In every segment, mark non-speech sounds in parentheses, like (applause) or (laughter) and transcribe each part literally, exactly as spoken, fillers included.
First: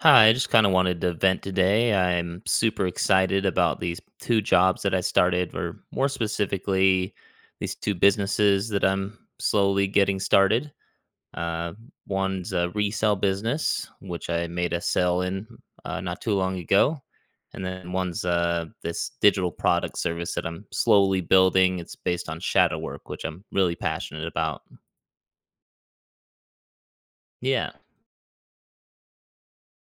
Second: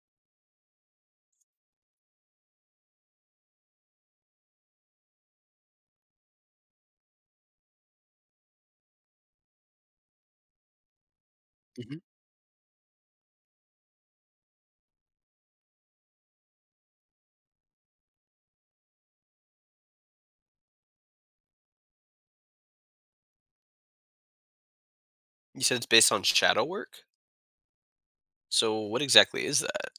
Hi, I just kind of wanted to vent today. I'm super excited about these two jobs that I started, or more specifically, these two businesses that I'm slowly getting started. Uh, Mhm. one's a resale business, which I made a sale in uh, not too long ago. And then one's uh, this digital product service that I'm slowly building. It's based on shadow work, which I'm really passionate about. You said it's based on shadow work? Yeah. So what exactly is that?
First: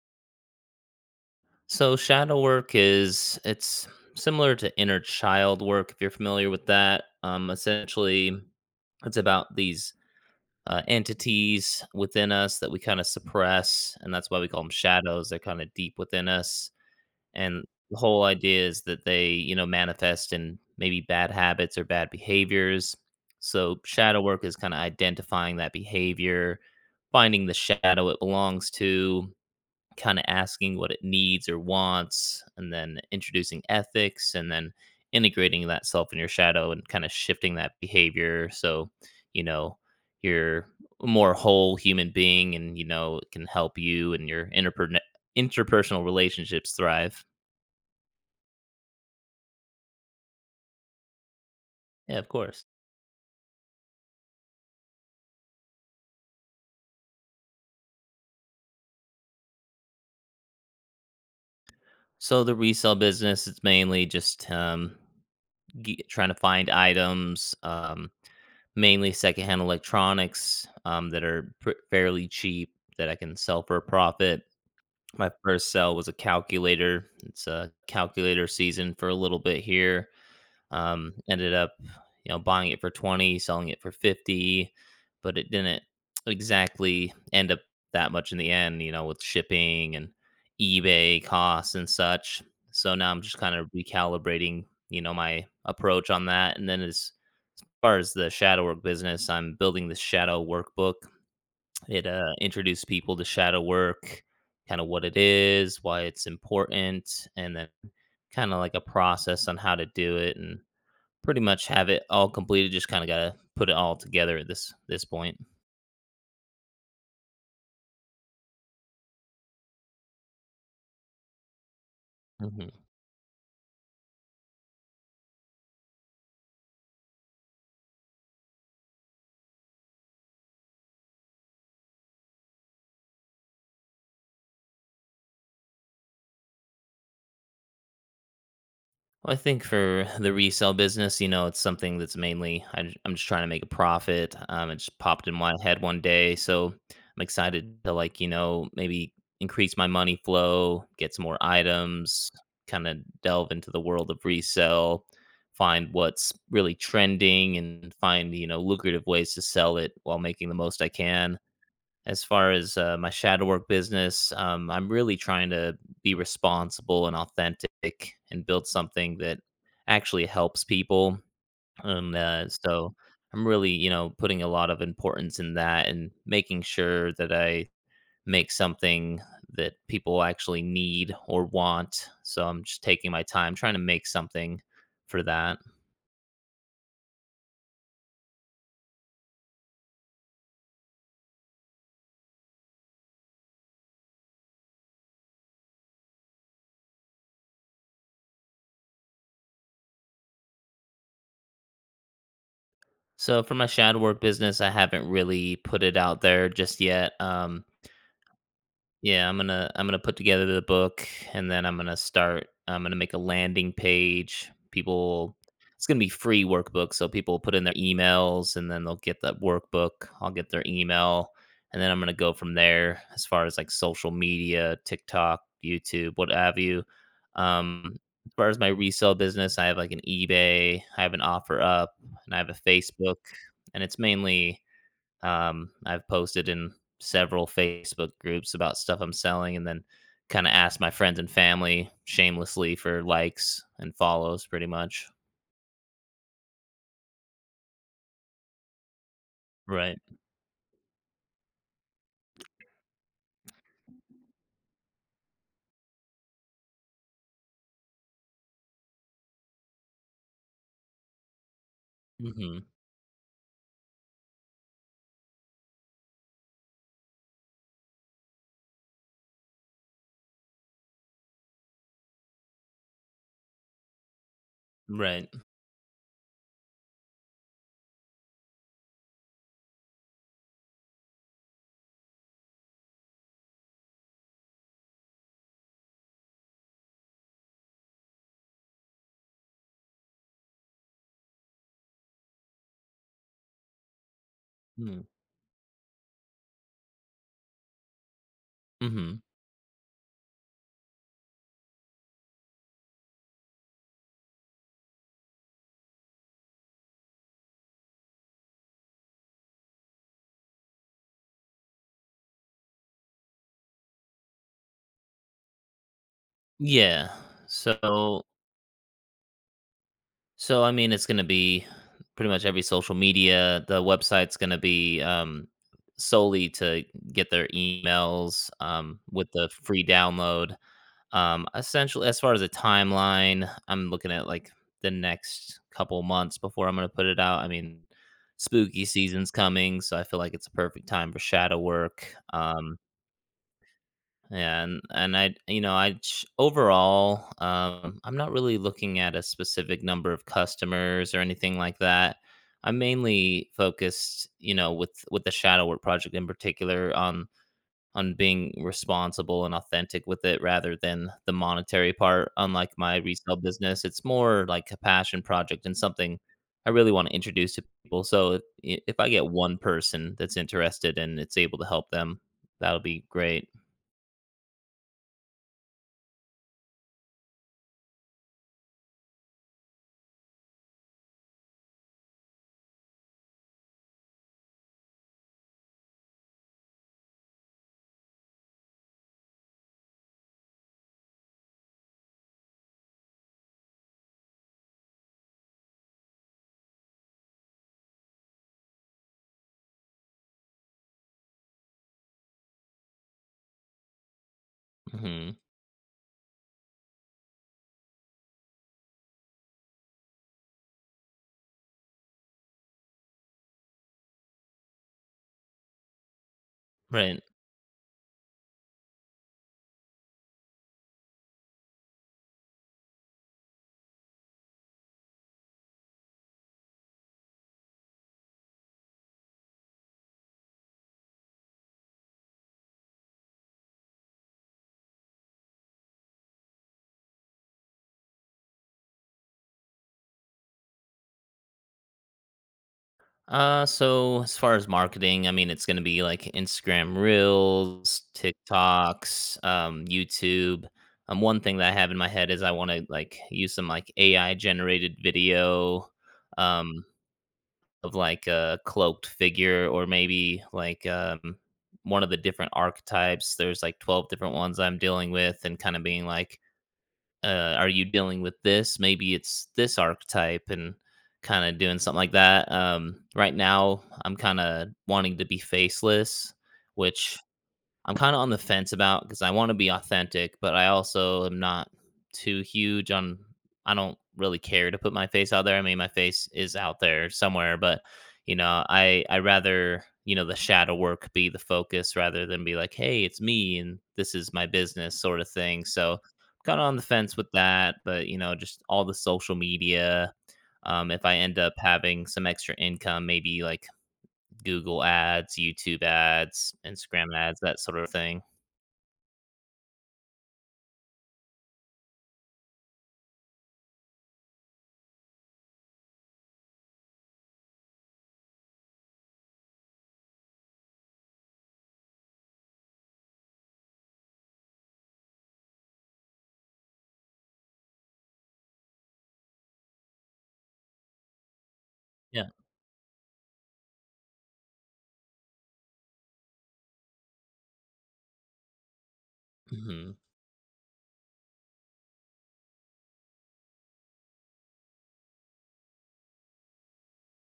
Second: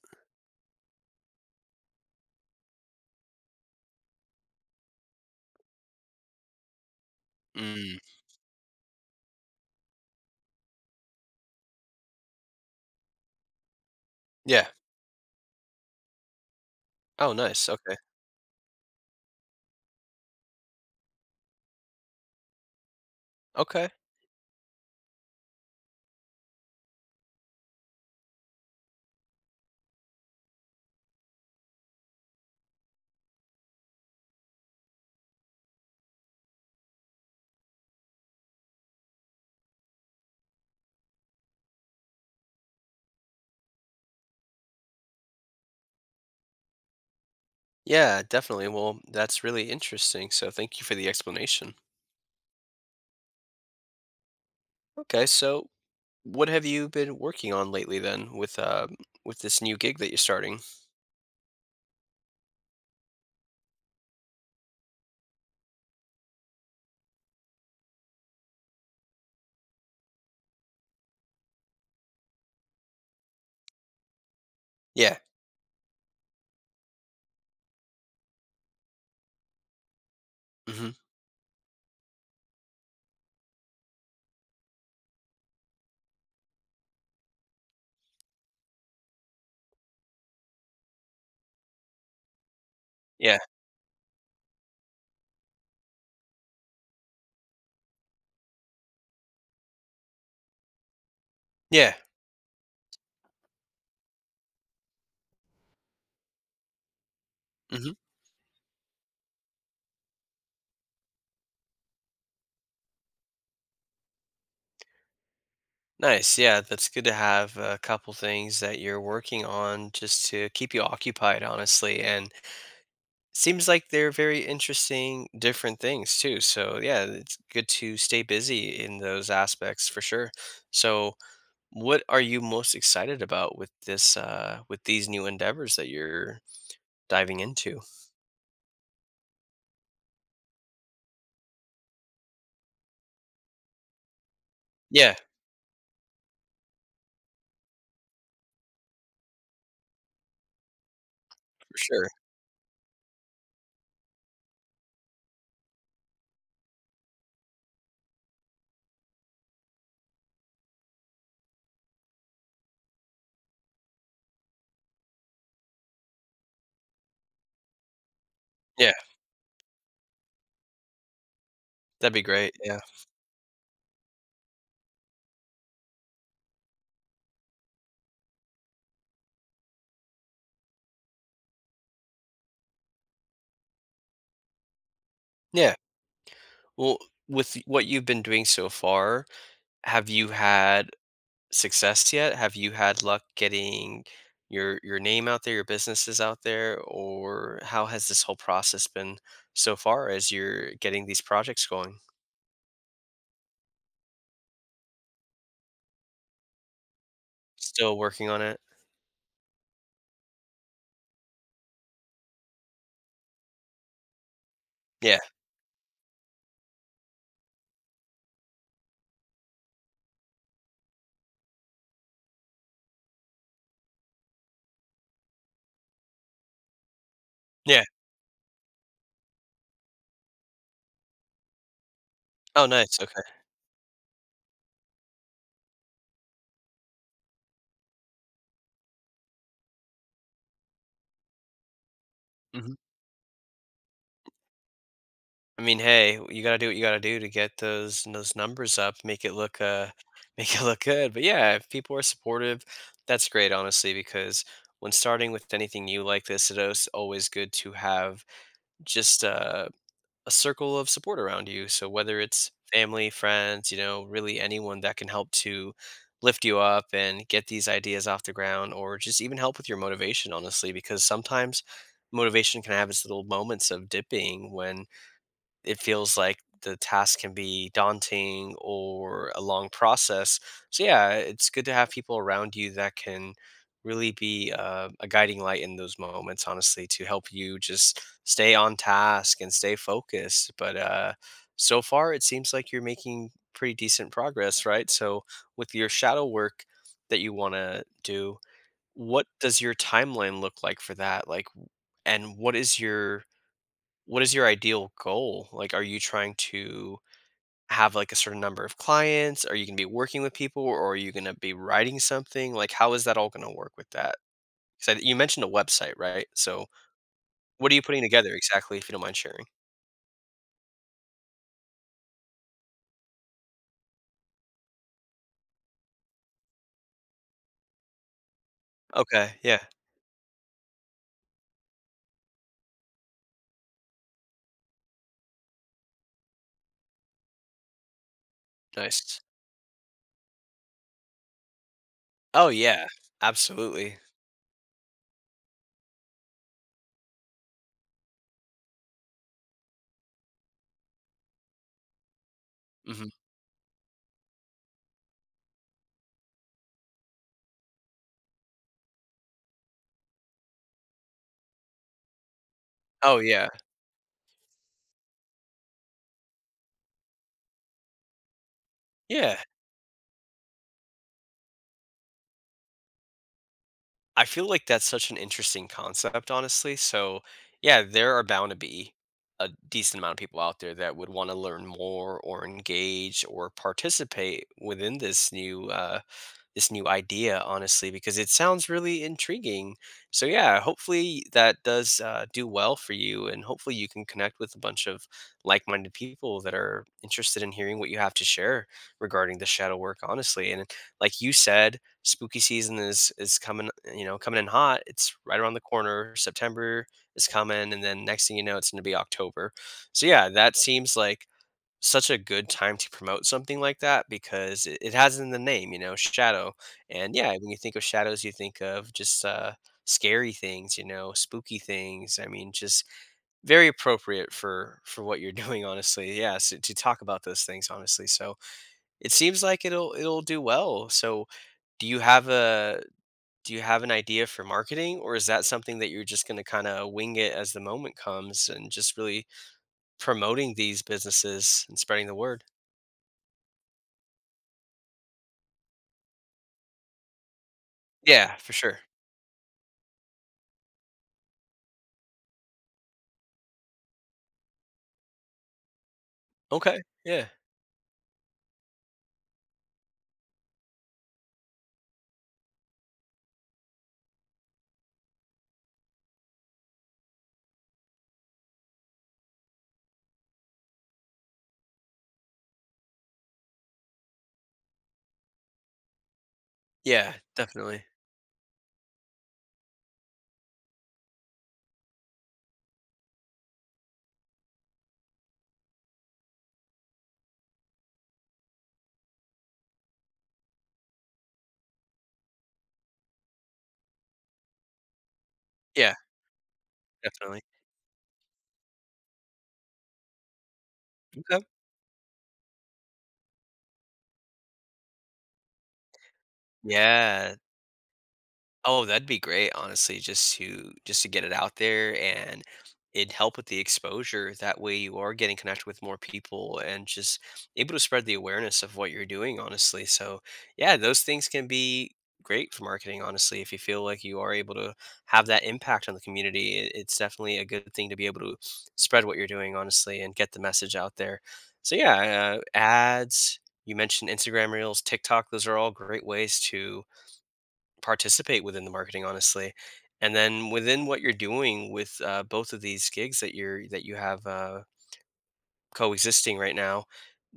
So shadow work is it's similar to inner child work if you're familiar with that. Um, Mm. Essentially, it's about these uh, entities within us that we kind of suppress, and that's why we call Yeah. them shadows. They're kind of deep within us, Oh, and nice. Okay. the whole idea is that they you know manifest in maybe bad habits or bad behaviors. So Okay. shadow work is kind of identifying that behavior, finding the shadow it belongs to, kind of asking what it needs or wants, and then introducing ethics, and then integrating that self in your shadow and kind of shifting that behavior. So, you know, you're a more whole human being and, you know, it can help you and your interper- interpersonal relationships thrive. Yeah, definitely. Well, that's really interesting. So thank you for the explanation. Yeah, of course. Okay, so what have you been working on lately then with uh with this new gig that you're starting? So the resale business, it's mainly just um, g- trying to find items. Um, Mainly secondhand electronics, um, that are pr fairly cheap that I can sell for a profit. Yeah. My first sell was a calculator. It's a calculator season for a little bit here. Hmm. Um, ended up, you know, buying it for twenty, selling it for fifty, but it didn't exactly end up that much in the end, you know, with shipping and eBay costs and such. So now I'm Yeah. just kind of recalibrating, you know, my approach on that. And then as far as the shadow work business, I'm building this shadow workbook. Yeah. It uh, introduced people to shadow work, kind of what it is, why it's important, and then Hmm. kind of like a process on how to do it, and pretty much have it all completed. Just kind of gotta put it all together at this this point. Nice. Yeah, that's good to have a couple things that you're working on just to keep you occupied, honestly, and Mhm. seems like they're very interesting, different things too. So yeah, it's good to stay busy in those aspects for sure. So what are you most excited about with this uh with these new endeavors that you're diving into? I think for the resale business, you know, it's something that's mainly I, ju- I'm just trying to make a profit. Um, it just Yeah, for popped in my head one day, so I'm excited to like you know maybe increase my money flow, get some more sure. items, kind of delve into the world of resale, find what's really trending, and find you know lucrative ways to sell it while making the most I can as far as uh, my shadow work business, um, I'm really trying to be responsible and authentic and build Yeah, something that actually helps people. that'd And be uh, great. Yeah. so I'm really, you know, putting a lot of importance in that and making sure that I make something that people actually need or want. So I'm just taking my time trying to make something for that. Yeah. Well, with what you've been doing so far, have you had success yet? Have you had luck getting your your name out there, your businesses out there, or how has this whole process been so far as you're getting these projects going? So for my shadow work business, I haven't really put it out there just yet. Um, Still working on it? Yeah, I'm gonna I'm gonna put together the book and then I'm gonna start I'm gonna make a landing page. Yeah. People it's gonna be free workbook, so people put in their emails and then they'll get that workbook. I'll get their email and then I'm gonna go from there as far as like social media, TikTok, YouTube, what have you. Yeah. Um as far as my resale business, I have like an eBay, I have an offer up and I have a Oh, nice. Facebook, Okay. and it's mainly um, I've posted in several Facebook groups about stuff I'm selling and then kind of asked my friends and family Mhm. shamelessly for likes and follows pretty much. I mean, hey, you gotta do what you gotta do to get those those numbers up, make it look uh Right. (laughs) make it look good. But yeah, if people are supportive, that's great, honestly, because when starting with anything new like this, it is always good to have just uh a circle of support around you. So whether it's Mhm. family, friends, you know, really anyone that can help to lift you up and get these ideas off the ground or just even help with your motivation, honestly, because sometimes motivation can have its little moments of dipping when Right. it feels like the task can be daunting or a long process. So yeah, it's good to have people around you that can really be uh, a guiding light in those moments, honestly, to help you just stay on task and stay focused. But uh, so far, it seems like you're making pretty decent progress, right? Mm. So with your shadow work that you want to do, Mhm. what does your timeline look like for that? Like, and what is your what is your ideal goal? Like, are you trying to have like a certain number of clients? Are you going to be working with people, or are you going to be writing something? Like, how is that all going to work with that? Because you mentioned a website, right? So, Yeah. what are you putting So together exactly, if you don't mind sharing? so I mean it's going to be pretty much every social media. The website's going to be um solely to get their emails um with Okay. the Yeah. free download. Um, essentially, as far as a timeline, I'm looking at like the next couple months before I'm going to put it out. I mean, spooky Nice. season's coming, so I feel like it's a perfect time for shadow work. Oh, Um, yeah. Absolutely. and and I, you know, I ch- overall, um, I'm not really looking at a specific number of customers or anything like that. I'm Hmm. mainly focused, you know, with with the shadow work project in particular on on being responsible and authentic with it rather than the monetary part. Unlike my Oh, resale yeah. business, it's more like a passion project and something I really want to introduce to people. So if, i- if I get Yeah. one person that's interested and it's able to help them, that'll be great. I feel like that's such an interesting concept, honestly. So, yeah, there are bound to be a decent amount of people out there that would want to learn more or engage or participate within this new uh, this new idea, honestly, because it sounds really intriguing. So yeah, hopefully that does uh, do well for you, and hopefully you can connect with a bunch of like-minded people that are interested in hearing what you have to share regarding the shadow work, honestly. And like you said, spooky season is is coming, you know, coming in hot. It's Hmm. right around the corner. September is coming, and then next thing you know, it's going to be October. So yeah, that seems like such a good time to promote something like that because it, it has in the name, you know, shadow. And Right. yeah, when you think of shadows, you think of just uh, scary things, you know, spooky things. I mean, just very appropriate for for what you're (laughs) doing, honestly. Yeah, so, to talk about those things, honestly. So it seems like it'll it'll do well. So do you have a do you have an idea for marketing, or is that something that you're just going to kind of wing it as the moment comes and just really promoting these businesses and spreading the word? Uh, so as far as marketing, I mean, it's going to be like Instagram Reels, Yeah, for sure. TikToks, um, YouTube. Um, one thing that I have in my head is I want to like use some like A I generated video, Okay. um, Yeah. of like a cloaked figure or maybe like um one of the different archetypes. There's like twelve different ones I'm dealing with, and kind of being like, uh, are you dealing with this? Maybe it's this archetype and kind of doing something like that. Um, right now, I'm kind of wanting to be faceless, Yeah, which definitely. I'm kind of on the fence about because I want to be authentic, but I also am not too huge on. I don't really care to put my face out there. I mean, my face is out there somewhere, but you know, I I rather you know the shadow work be the focus rather than be like, hey, it's me and this is my business sort of thing. Yeah, So kind of on the fence with definitely. that, but you know, just all the social media. Um, if I end Okay. up having some extra income, maybe like Google ads, YouTube ads, Instagram Yeah. ads, that sort of thing. Oh, that'd be great, honestly, just to just to get it out there, and it'd help with the exposure. That way you are getting connected with more people and just able to spread the awareness of what you're doing, honestly. So yeah, those things can be great for marketing, honestly. If you feel like you are able to have that impact on the community, it- it's definitely a good thing to be able to spread what you're doing, honestly, and get the message out there. So Yeah. yeah, uh, ads, you mentioned Instagram Reels, TikTok, those are all great ways to participate within the marketing, honestly, Mhm. and then within what you're doing with uh, both of these gigs that you're that you have uh, coexisting right now.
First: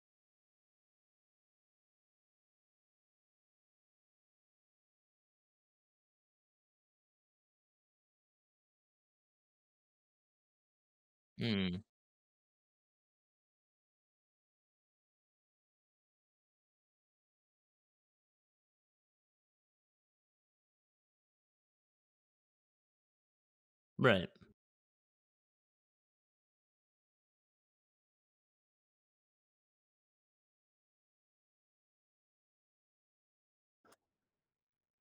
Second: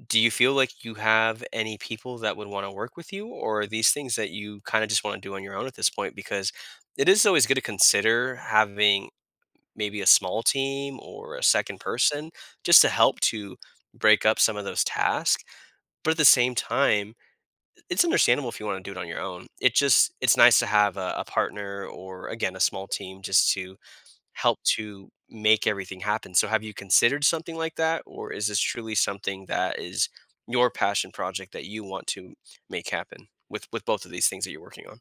Do you feel like you have any people that would want to work with you, or are these things that you kind of just want to do on your own at this point? Because it is always good to consider having maybe a small team or a second Mm. person just to help to break up some of those tasks, but at the same time, it's understandable if you wanna do it on your own. It just it's nice to have a a partner or, again, a small team just to Right. help to make everything happen. So have you considered something like that, or is this truly something that is your passion project that you want to make happen with with both of these things that you're working on?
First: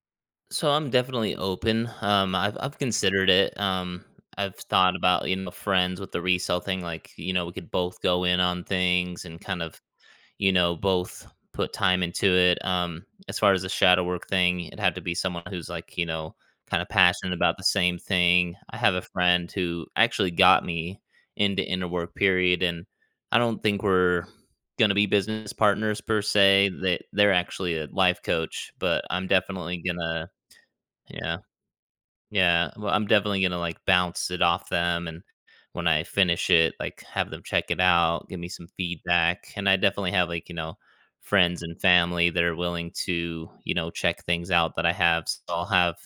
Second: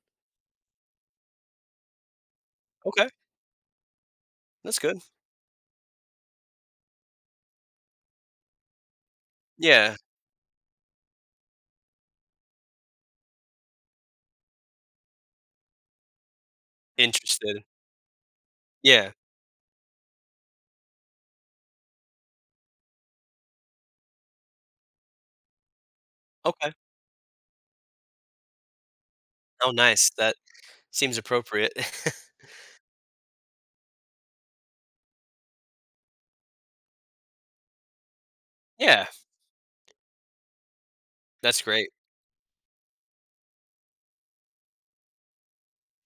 So I'm definitely open. Um, I've I've Okay, considered it. Um, I've that's thought good. about you know friends with the resale thing. Like you know we could both go in on things and kind of Yeah, you know, both put time into it. Um, as far as the shadow work thing, it'd have to be someone who's like, you know, kind of passionate about the interested. same thing. I have a Yeah, friend who actually got me into inner work period, and I don't think we're going to be business partners per se. okay. They they're actually a life coach, but I'm Oh, definitely nice. gonna That seems yeah. appropriate. (laughs) Yeah, well, I'm definitely gonna like bounce it off them, and when I finish it, like have them check it out, give me some Yeah, feedback, and I definitely have like you know that's friends and great, family that are willing to you know check things out that I have, so I'll have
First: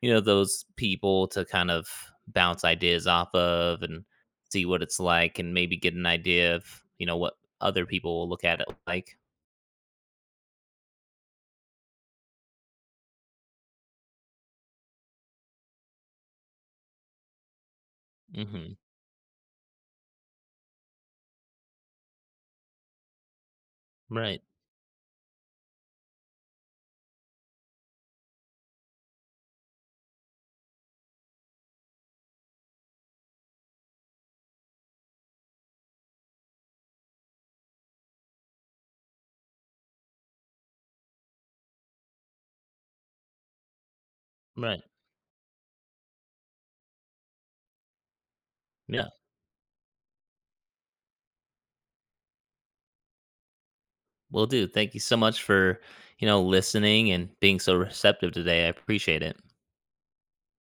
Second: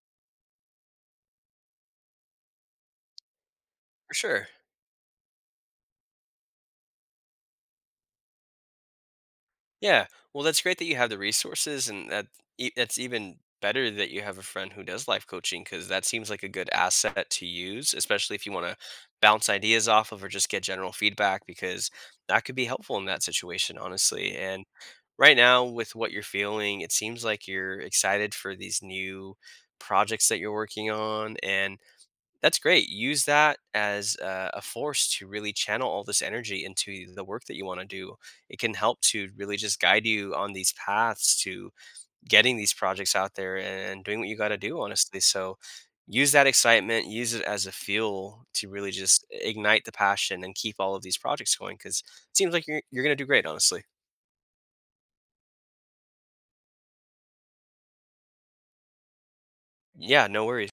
you know those people to kind of bounce ideas off of and for sure. see what it's like, and maybe get an idea of you know what other people will look at it like. Yeah. Well, that's great that you have the resources, and that e- that's even better that you have a friend who does life coaching, because that seems like a good asset to use, especially if you want to Hmm. bounce ideas off of or just get general feedback because that could be helpful in that situation, honestly. Right, And right now, with what you're feeling, it seems like you're excited for these new projects that you're working on, and that's great. Use that as a, a force to really channel all this energy into the work that you want to do. It can help to really just guide you on these paths to getting these projects out there and doing what you got to do, right, honestly. So use that excitement, use it as a fuel to really yeah. just ignite the passion and keep all of these projects going, because it seems like you're, you're going to do great, honestly. Will do. Thank you so much for, you know, listening and being so receptive today. I appreciate it. Yeah, no worries.